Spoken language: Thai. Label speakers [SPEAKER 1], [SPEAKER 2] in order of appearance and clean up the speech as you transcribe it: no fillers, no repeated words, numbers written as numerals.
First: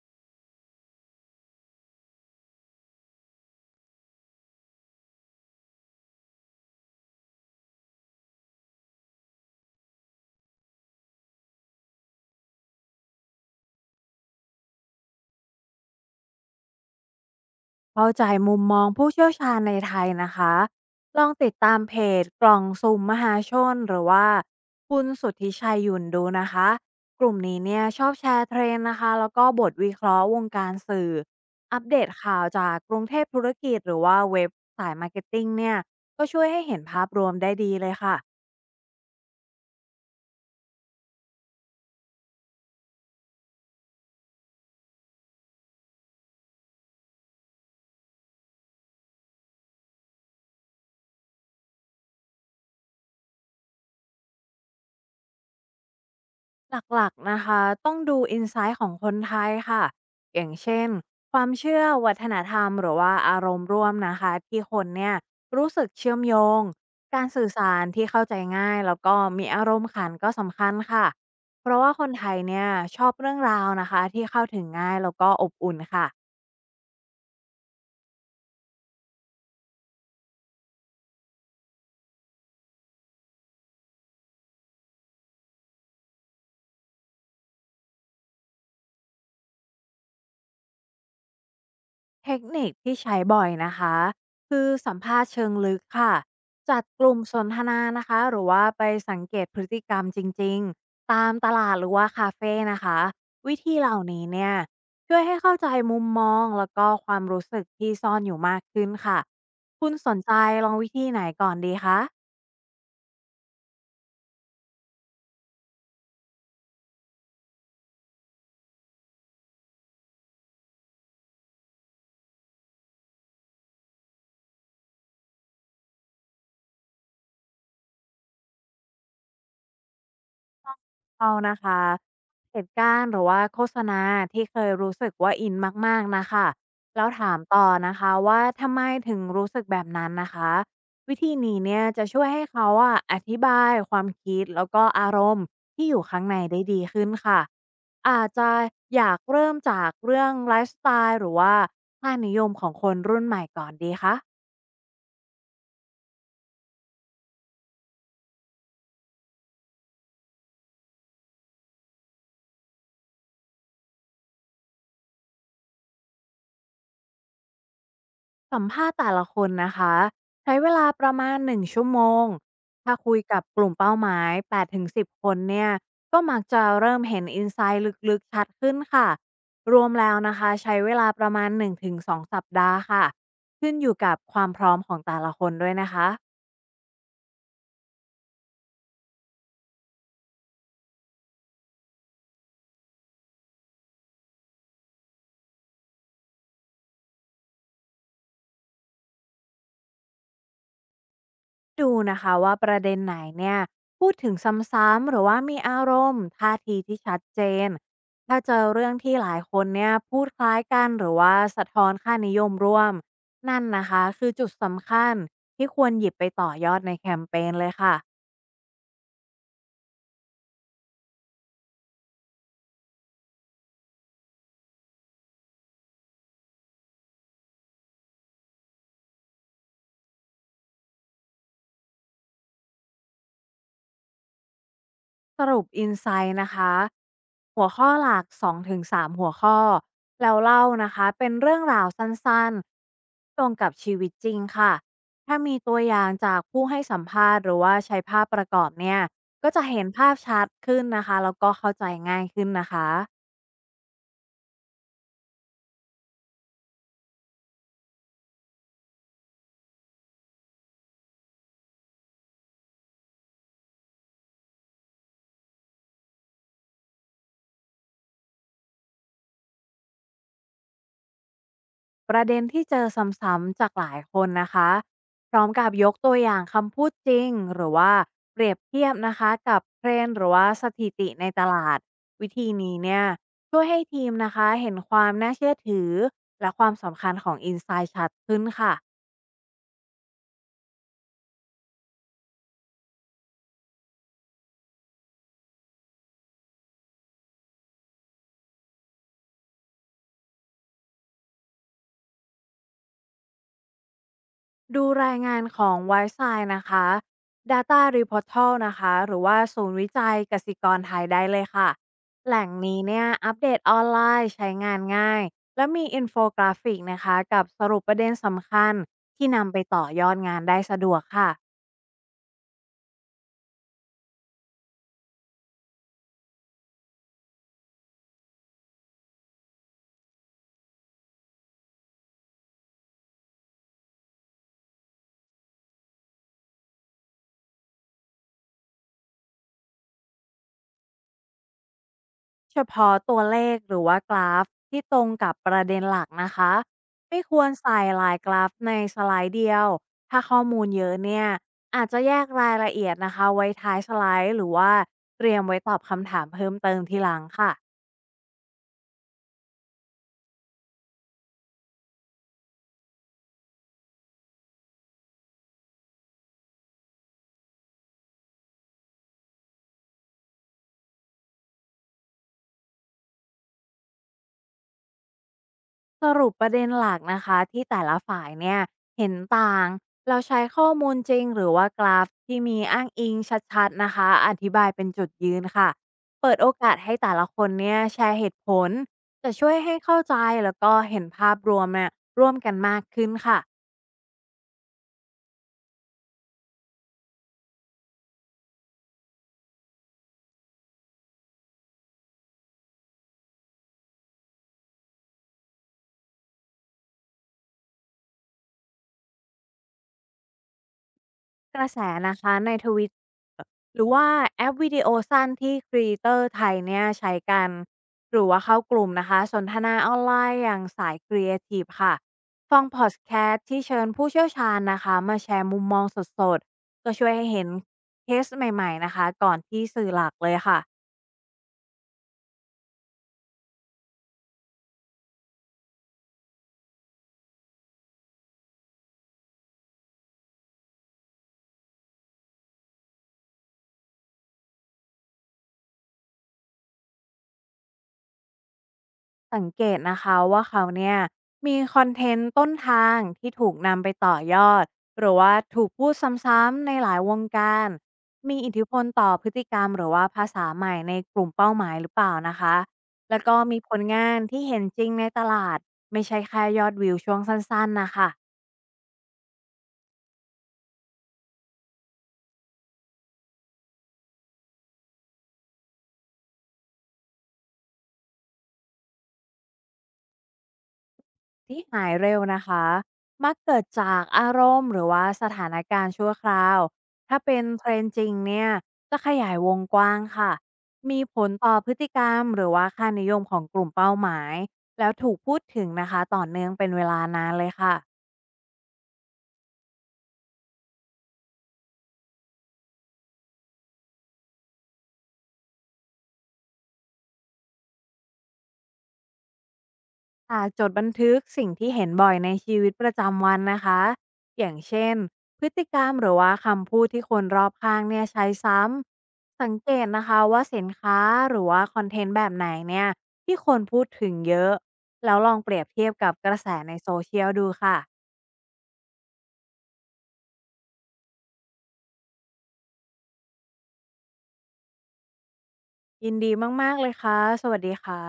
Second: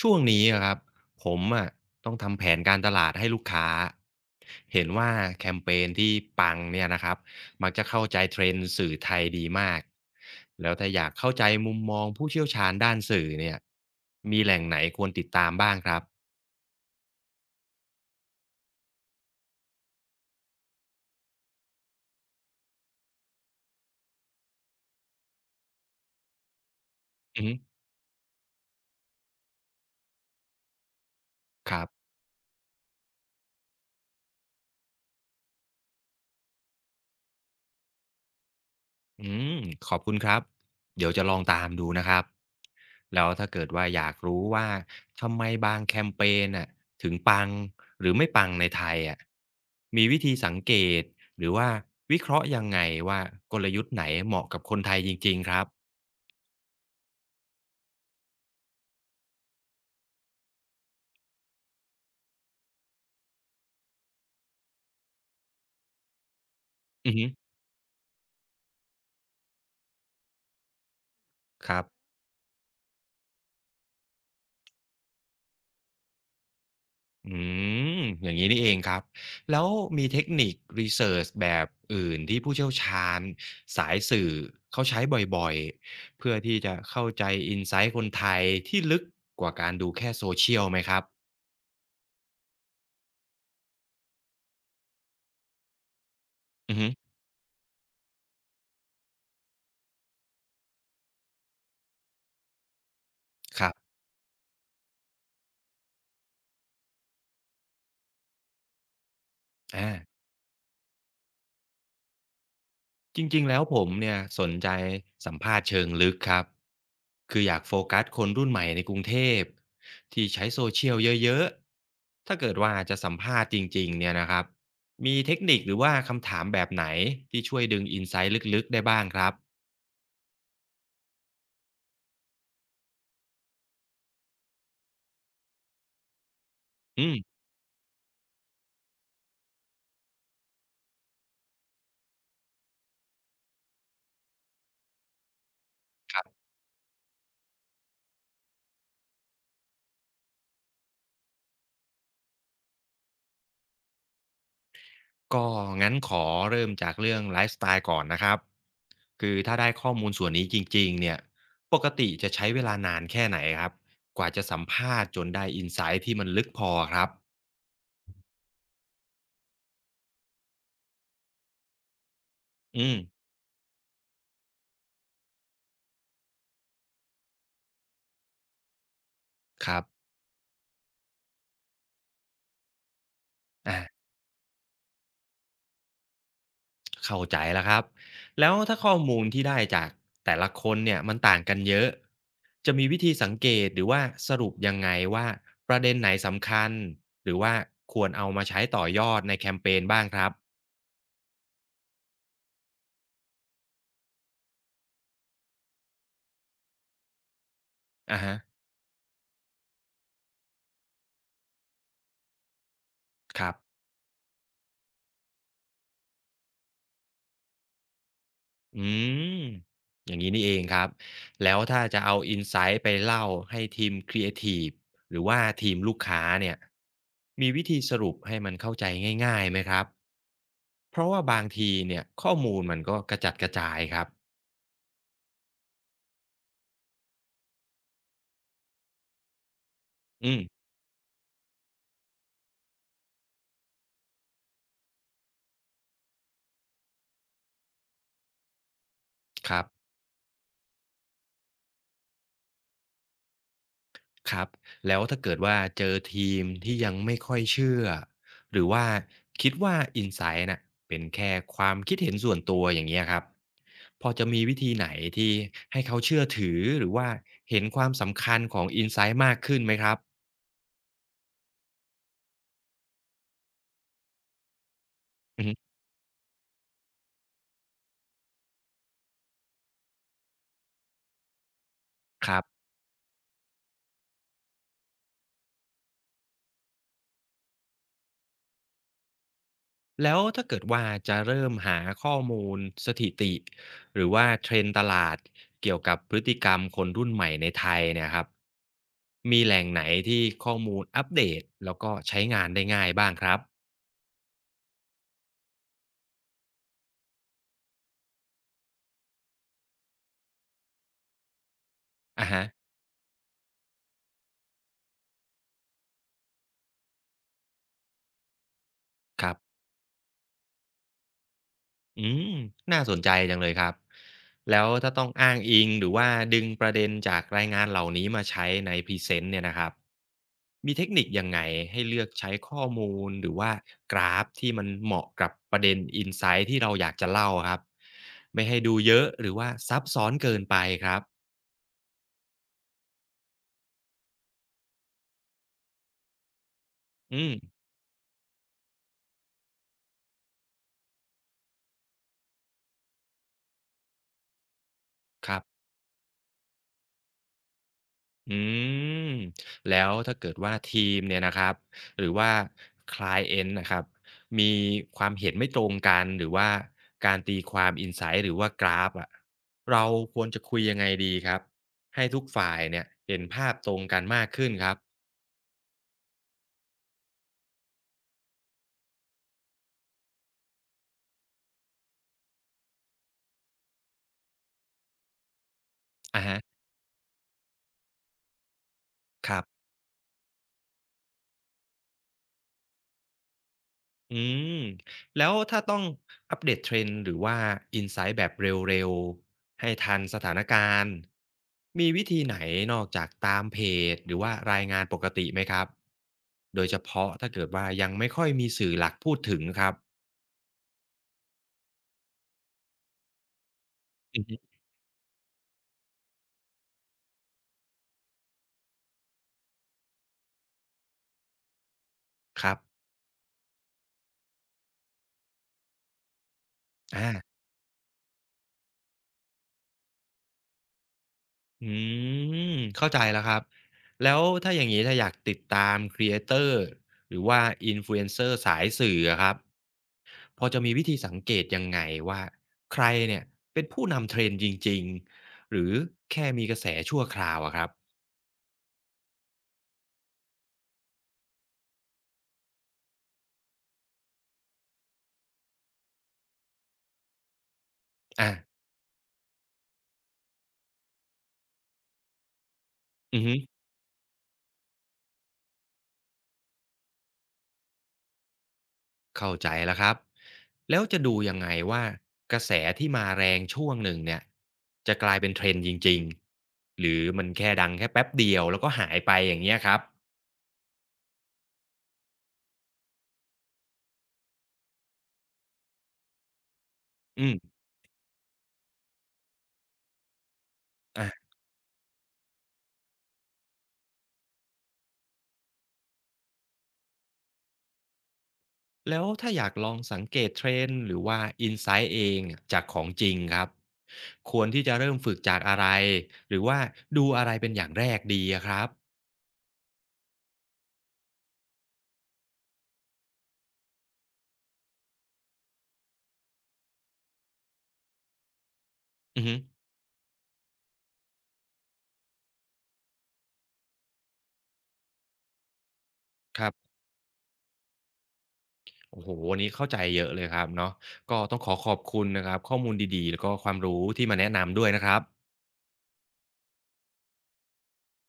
[SPEAKER 1] ช่วงนี้อะครับผมอะต้องทำแผนการตลาดให้ลูกค้าเห็นว่าแคมเปญที่ปังเนี่ยนะครับมักจะเข้าใจเทรนด์สื่อไทยดีมากแล้วถ้าอยากเข้าใจมุมมองผู้เชี่ยวชาญด้านสื่อเนี่ยมีแหล่งไหนควรติดตามบ้างครับ
[SPEAKER 2] เข้าใจมุมมองผู้เชี่ยวชาญในไทยนะคะลองติดตามเพจกล่องสุ่มมหาชนหรือว่าคุณสุทธิชัยหยุ่นดูนะคะกลุ่ม
[SPEAKER 1] อือฮึ
[SPEAKER 2] นี้เนี่ยชอบแชร์เทรนด์นะคะแล้วก็บทวิเคราะห์วงการสื่อ
[SPEAKER 1] ค
[SPEAKER 2] อัป
[SPEAKER 1] รั
[SPEAKER 2] เดต
[SPEAKER 1] บ
[SPEAKER 2] ข่าวจากกรุงเทพธุรกิจหรือว่าเว็บสายมาร์เก็ตติ้งเนี่ยก็ช่วยให้เห็นภาพรวมได้ดีเลยค่ะ
[SPEAKER 1] อืมขอบคุณครับเดี๋ยวจะลองตามดูนะครับแล้วถ้าเกิดว่าอยากรู้ว่าทำไมบางแคมเปญน่ะถึงปังหรือไม่ปังในไทยอ่ะมีวิธีสังเกตหรือว่าวิเคราะห์ยังไงว่ากลยุทธ์ไหนเหมาะกับคนไทยจริงๆครับ
[SPEAKER 2] หลักๆนะคะต้องดูอินไซต์ของคนไทยค่ะอย่างเช่นความเชื่อวัฒนธรรมหรือว่าอารมณ์ร่วมนะคะที่คนเนี่ยรู้สึกเชื่อมโยง
[SPEAKER 1] อือ
[SPEAKER 2] กา
[SPEAKER 1] ฮึ
[SPEAKER 2] รสื่อสารที่เข้าใจง่ายแล้วก็มีอารมณ์ขันก็สำคัญค่ะเพ
[SPEAKER 1] ค
[SPEAKER 2] ราะ
[SPEAKER 1] รั
[SPEAKER 2] ว่าคน
[SPEAKER 1] บ
[SPEAKER 2] ไทยเนี่ยชอบเรื่องราวนะคะที่เข้าถึงง่ายแล้วก็อบอุ่นค่ะ
[SPEAKER 1] อืมอย่างนี้นี่เองครับแล้วมีเทคนิครีเสิร์ชแบบอื่นที่ผู้เชี่ยวชาญสายสื่อเขาใช้บ่อยๆเพื่อที่จะเข้าใจอินไซต์คนไทยที่ลึกกว่าการดูแค่โซเชียลไหมครับ
[SPEAKER 2] เทคนิคที่ใช้บ่อยนะคะคือสัมภาษณ์เชิงลึกค่ะ
[SPEAKER 1] อื
[SPEAKER 2] จั
[SPEAKER 1] อ
[SPEAKER 2] ด
[SPEAKER 1] ฮึ
[SPEAKER 2] กลุ่มสนทนานะคะหรือว่าไปสังเกตพฤติกรรมจริงๆตามตลาดหรือว่าคาเฟ่นะคะวิ
[SPEAKER 1] ครั
[SPEAKER 2] ธีเห
[SPEAKER 1] บ
[SPEAKER 2] ล่านี้เนี่ยช่วยให้เข้าใจมุมมองแล้วก็ความรู้สึกที่ซ่อนอยู่มากขึ้นค่ะคุ
[SPEAKER 1] อ่า
[SPEAKER 2] ณสนใจลองวิธีไหนก่อนดีคะ
[SPEAKER 1] จริงๆ แล้วผมเนี่ยสนใจสัมภาษณ์เชิงลึกครับคืออยากโฟกัสคนรุ่นใหม่ในกรุงเทพที่ใช้โซเชียลเยอะๆ ถ้าเกิดว่าจะสัมภาษณ์จริงๆเนี่ยนะครับมีเทคนิคหรือว่าคำถามแบบไหนที่ช่วยดึงอินไซต์ลึกๆ ได้บ้างครับ
[SPEAKER 2] เรานะคะเหตุการณ์หรือว่าโฆษณาที่เคยรู้สึกว่าอินมากๆน่ะค่ะ
[SPEAKER 1] อื
[SPEAKER 2] แล้วถา
[SPEAKER 1] ม
[SPEAKER 2] มต่อนะคะว่าทำไมถึงรู้สึกแบบนั้นนะคะวิธีนี้เนี่ยจะช่วยให้เขาอะอธิบายความคิดแล้วก็อารมณ์ที่อยู่
[SPEAKER 1] ค
[SPEAKER 2] ข้า
[SPEAKER 1] รั
[SPEAKER 2] งใน
[SPEAKER 1] บ
[SPEAKER 2] ได้ดีขึ้นค่ะอาจจะอยากเริ่มจากเรื่องไลฟ์สไตล์หรือว่าค่านิยมของคนรุ่นใหม่ก่อนดีคะ
[SPEAKER 1] ก็งั้นขอเริ่มจากเรื่องไลฟ์สไตล์ก่อนนะครับ คือถ้าได้ข้อมูลส่วนนี้จริงๆเนี่ยปกติจะใช้เวลานานแค่ไหนครับกว่าจะสัมภาษณ์จนได้อินไซต์ที่มันลึกพอครับ
[SPEAKER 2] สัมภาษณ์แต่ละคนนะคะใช้เวลาประมาณ1ชั่วโมง
[SPEAKER 1] อื
[SPEAKER 2] ถ้า
[SPEAKER 1] ม
[SPEAKER 2] คุยกับกลุ่มเป้าหมาย8-10คนเนี่ยก็มักจะเริ่มเห็นอินไซต์ลึกๆชัดขึ้นค่ะ
[SPEAKER 1] ค
[SPEAKER 2] ร
[SPEAKER 1] รั
[SPEAKER 2] วม
[SPEAKER 1] บ
[SPEAKER 2] แล้วนะคะใช้เวลาประมาณ1-2สองสัปดาห์ค่ะขึ้น
[SPEAKER 1] อา
[SPEAKER 2] อยู่กับความพร้อมของแต่ละคนด้วยนะคะ
[SPEAKER 1] เข้าใจแล้วครับแล้วถ้าข้อมูลที่ได้จากแต่ละคนเนี่ยมันต่างกันเยอะจะมีวิธีสังเกตหรือว่าสรุปยังไงว่าประเด็นไหนสำคัญหรือว่าควรเอามาใช้ต่อยอดในแคมเปญบ้างครับ
[SPEAKER 2] ดูนะคะว่าประเด็นไหนเนี่ยพูดถึงซ้ำๆหรือว่ามีอารมณ์ท่าทีที่ชัดเจน
[SPEAKER 1] อะฮะ
[SPEAKER 2] ถ้าเจอเรื่องที่หลายคนเนี่ยพูดคล้ายกันหรือว่าสะท้อนค่านิยมร่วม
[SPEAKER 1] ครับ
[SPEAKER 2] นั่นนะคะคือจุดสำคัญที่ควรหยิบไปต่อยอดในแคมเปญเลยค่ะ
[SPEAKER 1] อืมอย่างนี้นี่เองครับแล้วถ้าจะเอาอินไซต์ไปเล่าให้ทีมครีเอทีฟหรือว่าทีมลูกค้าเนี่ยมีวิธีสรุปให้มันเข้าใจง่ายๆไหมครับ เพราะว่าบางทีเนี่ยข้อมูลมันก็กระจัดกระจายครับ
[SPEAKER 2] สรุปอินไซต์นะคะหัวข้อหลัก2-3หัวข้อแล้
[SPEAKER 1] อื
[SPEAKER 2] ว
[SPEAKER 1] ม
[SPEAKER 2] เล่านะคะเป็นเรื่องราวสั้นๆตรงกับชีวิตจริงค่ะถ้ามีตัวอย่างจากผู้ให้สัมภาษณ์หรือว่าใช้ภาพประกอบเนี่ยก็
[SPEAKER 1] ครั
[SPEAKER 2] จะ
[SPEAKER 1] บ
[SPEAKER 2] เห็นภาพชัดขึ้นนะคะแล้วก็เข้าใจง่ายขึ้นนะคะ
[SPEAKER 1] ครับ แล้วถ้าเกิดว่าเจอทีมที่ยังไม่ค่อยเชื่อหรือว่าคิดว่า Insight นไซ t ์น่ะเป็นแค่ความคิดเห็นส่วนตัวอย่างเงี้ยครับพอจะมีวิธีไหนที่ให้เขาเชื่อถือหรือว่าเห็นความสำคัญของ Insight มากขึ้นไหมครับ
[SPEAKER 2] ประเด็นที่เจอซ้ำๆจากหลายคนนะคะพร้อ
[SPEAKER 1] อือ
[SPEAKER 2] ม
[SPEAKER 1] ฮึ
[SPEAKER 2] กับยกตัวอย่างคำพูดจริงหรือว่าเปรียบเทียบนะคะกับเทรนด์หรือว่าสถิติในตลาดวิ
[SPEAKER 1] ครั
[SPEAKER 2] ธี
[SPEAKER 1] บ
[SPEAKER 2] นี้เนี่ยช่วยให้ทีมนะคะเห็นความน่าเชื่อถือและความสำคัญของอินไซต์ชัดขึ้นค่ะ
[SPEAKER 1] แล้วถ้าเกิดว่าจะเริ่มหาข้อมูลสถิติหรือว่าเทรนด์ตลาดเกี่ยวกับพฤติกรรมคนรุ่นใหม่ในไทยเนี่ยครับมีแหล่งไหนที่ข้อมูลอัปเดตแล้วก็ใช้งานได้ง่ายบ้างครับ
[SPEAKER 2] ดูรายงานของ w i s i นะคะ Data Reportal นะคะ หรือว่าศูนย์วิจัยกสิกรไทยได้เลยค่ะ
[SPEAKER 1] อะ
[SPEAKER 2] แห
[SPEAKER 1] ฮะ
[SPEAKER 2] ล่งนี้เนี่ยอัปเดตออนไลน์ใช้งานง่าย และมีอินโฟกราฟิกนะคะกับสรุปประเด็นสำคัญ
[SPEAKER 1] ค
[SPEAKER 2] ที่
[SPEAKER 1] รั
[SPEAKER 2] นำไป
[SPEAKER 1] บ
[SPEAKER 2] ต่อยอดงานได้สะดวกค่ะ
[SPEAKER 1] อืมน่าสนใจจังเลยครับ แล้วถ้าต้องอ้างอิงหรือว่าดึงประเด็นจากรายงานเหล่านี้มาใช้ในพรีเซนต์เนี่ยนะครับ มีเทคนิคยังไงให้เลือกใช้ข้อมูลหรือว่ากราฟที่มันเหมาะกับประเด็นอินไซต์ที่เราอยากจะเล่าครับ ไม่ให้ดูเยอะหรือว่าซับซ้อนเกินไปครับ
[SPEAKER 2] เฉพาะตัวเลขหรือว่ากราฟที่ตรงกับประเด็นหลักนะคะไม่
[SPEAKER 1] อื
[SPEAKER 2] ควร
[SPEAKER 1] ม
[SPEAKER 2] ใส่หลายกราฟในสไลด์เดียวถ้าข้อมูลเยอะเนี่ยอาจจะแยกรายละเอียดนะคะไว้ท้ายสไลด์หรือว่าเต
[SPEAKER 1] ค
[SPEAKER 2] รีย
[SPEAKER 1] รั
[SPEAKER 2] ม
[SPEAKER 1] บ
[SPEAKER 2] ไว้ตอบคำถามเพิ่มเติมทีหลังค่ะ
[SPEAKER 1] อืมแล้วถ้าเกิดว่าทีมเนี่ยนะครับหรือว่าคลายเอ็นนะครับมีความเห็นไม่ตรงกันหรือว่าการตีความอินไซต์หรือว่ากราฟอะเราควรจะคุยยังไงดีครับให้ทุกฝ่ายเนี่ยเห็นภาพตรงกันมากขึ้นครับ
[SPEAKER 2] สรุปประเด็นหลักนะคะที่แต่ละฝ่ายเนี่ยเห็นต่างเราใช้ข้อมูลจริงหรือว่ากราฟที่มีอ้างอิงชัดๆนะคะอธิบายเป็นจุดยืนค่ะ
[SPEAKER 1] อะ
[SPEAKER 2] เปิด
[SPEAKER 1] ฮะ
[SPEAKER 2] โอกาสให้แต่ละคนเนี่ยแชร์เหตุผลจะ
[SPEAKER 1] ครับ
[SPEAKER 2] ช่วยให้เข้าใจแล้วก็เห็นภาพรวมเนี่ยร่วมกันมากขึ้นค่ะ
[SPEAKER 1] อืมแล้วถ้าต้องอัปเดต Trend หรือว่าอินไซต์แบบเร็วๆให้ทันสถานการณ์มีวิธีไหนนอกจากตามเพจหรือว่ารายงานปกติไหมครับโดยเฉพาะถ้าเกิดว่ายังไม่ค่อยมีสื่อหลักพูดถึงครับ
[SPEAKER 2] กระแสนะคะใน Twitter หรือว่า
[SPEAKER 1] อือฮึ
[SPEAKER 2] แอปวิดีโอสั้นที่ Creator ไทยเนี่ยใช้กันหรือว่าเข้ากลุ่มนะคะสนทนาออนไลน์อย่างสายครีเอทีฟค่ะ
[SPEAKER 1] ครั
[SPEAKER 2] ฟังพ
[SPEAKER 1] บ
[SPEAKER 2] อดแคสต์ที่เชิญผู้เชี่ยวชาญนะคะมาแชร์มุมมองสดๆก็ช่วย
[SPEAKER 1] อา
[SPEAKER 2] ให้เห็นเคสใหม่ๆนะคะก่อนที่สื่อหลักเลยค่ะ
[SPEAKER 1] อืมเข้าใจแล้วครับแล้วถ้าอย่างนี้ถ้าอยากติดตามครีเอเตอร์หรือว่า Influencer สายสื่ออะครับ พอจะมีวิธีสังเกตยังไงว่าใครเนี่ยเป็นผู้นำ t r นด์จริงๆหรือแค่มีกระแสชั่วคราวอะครับ
[SPEAKER 2] สังเกตนะคะว่าเขาเนี่ยมีคอนเทนต์ต้นทางที่ถูกนำไปต่อยอดหรือว่าถูกพูดซ้ำๆในหลายวงการมี
[SPEAKER 1] อา
[SPEAKER 2] อิทธิพลต่อพฤติกรรมหรือว่าภาษาใหม่ในกลุ่มเป้าหมายหรือเปล่านะคะแล้
[SPEAKER 1] อื
[SPEAKER 2] ว
[SPEAKER 1] อฮึ
[SPEAKER 2] ก็มีผลงานที่เห็นจริงในตลาดไม่ใช่แค่ยอดวิวช่วงสั้นๆนะคะ
[SPEAKER 1] เข้าใจแล้วครับแล้วจะดูยังไงว่ากระแสที่มาแรงช่วงหนึ่งเนี่ยจะกลายเป็นเทรนด์จริงๆหรือมันแค่ดังแค่แป๊บเดียวแล้วก็หายไปอย่างเงี้ยครับ
[SPEAKER 2] ที่หายเร็วนะคะมักเกิดจากอารมณ์หรือว่าสถานการณ์ชั่วคราว ถ้า
[SPEAKER 1] อื
[SPEAKER 2] เป็น
[SPEAKER 1] ม
[SPEAKER 2] เทรนด์จริงเนี่ยจะขยายวงกว้างค่ะ มีผล
[SPEAKER 1] อ
[SPEAKER 2] ต่อพฤติกรรมหรือว่าค่านิยมของกลุ่มเป้าหมาย แล้วถูกพูดถึงนะคะต่อเนื่องเป็นเวลานานเลยค่ะ
[SPEAKER 1] แล้วถ้าอยากลองสังเกตเทรนด์หรือว่าอินไซต์เองจากของจริงครับควรที่จะเริ่มฝึกจากอะไรหรือว่าดูอะไรเป็นอย่างแรกดีอะครับ
[SPEAKER 2] จดบันทึกสิ่งที่เห็นบ่อยในชีวิตประจำวันนะคะอย่างเช่นพฤติกรรมหรือว่าคำพูดที่คนรอบข้างเนี่ยใช้ซ้
[SPEAKER 1] อือฮึ
[SPEAKER 2] ำสังเกตนะคะว่าสินค้าหรือว่าคอนเทนต์แบบไหนเนี่ยที่คนพูดถึงเยอะแล้วลองเปรียบเทียบกับกระ
[SPEAKER 1] ค
[SPEAKER 2] แส
[SPEAKER 1] รั
[SPEAKER 2] ใน
[SPEAKER 1] บ
[SPEAKER 2] โซเชียลดูค่ะ
[SPEAKER 1] โอ้โหวันนี้เข้าใจเยอะเลยครับเนาะก็ต้องขอขอบคุณนะครับข้อมูลดีๆแล้วก็ความรู้ที่มาแนะนำด้วยนะครับ
[SPEAKER 2] ยินดีมากๆเลยค่ะสวัสดีค่ะ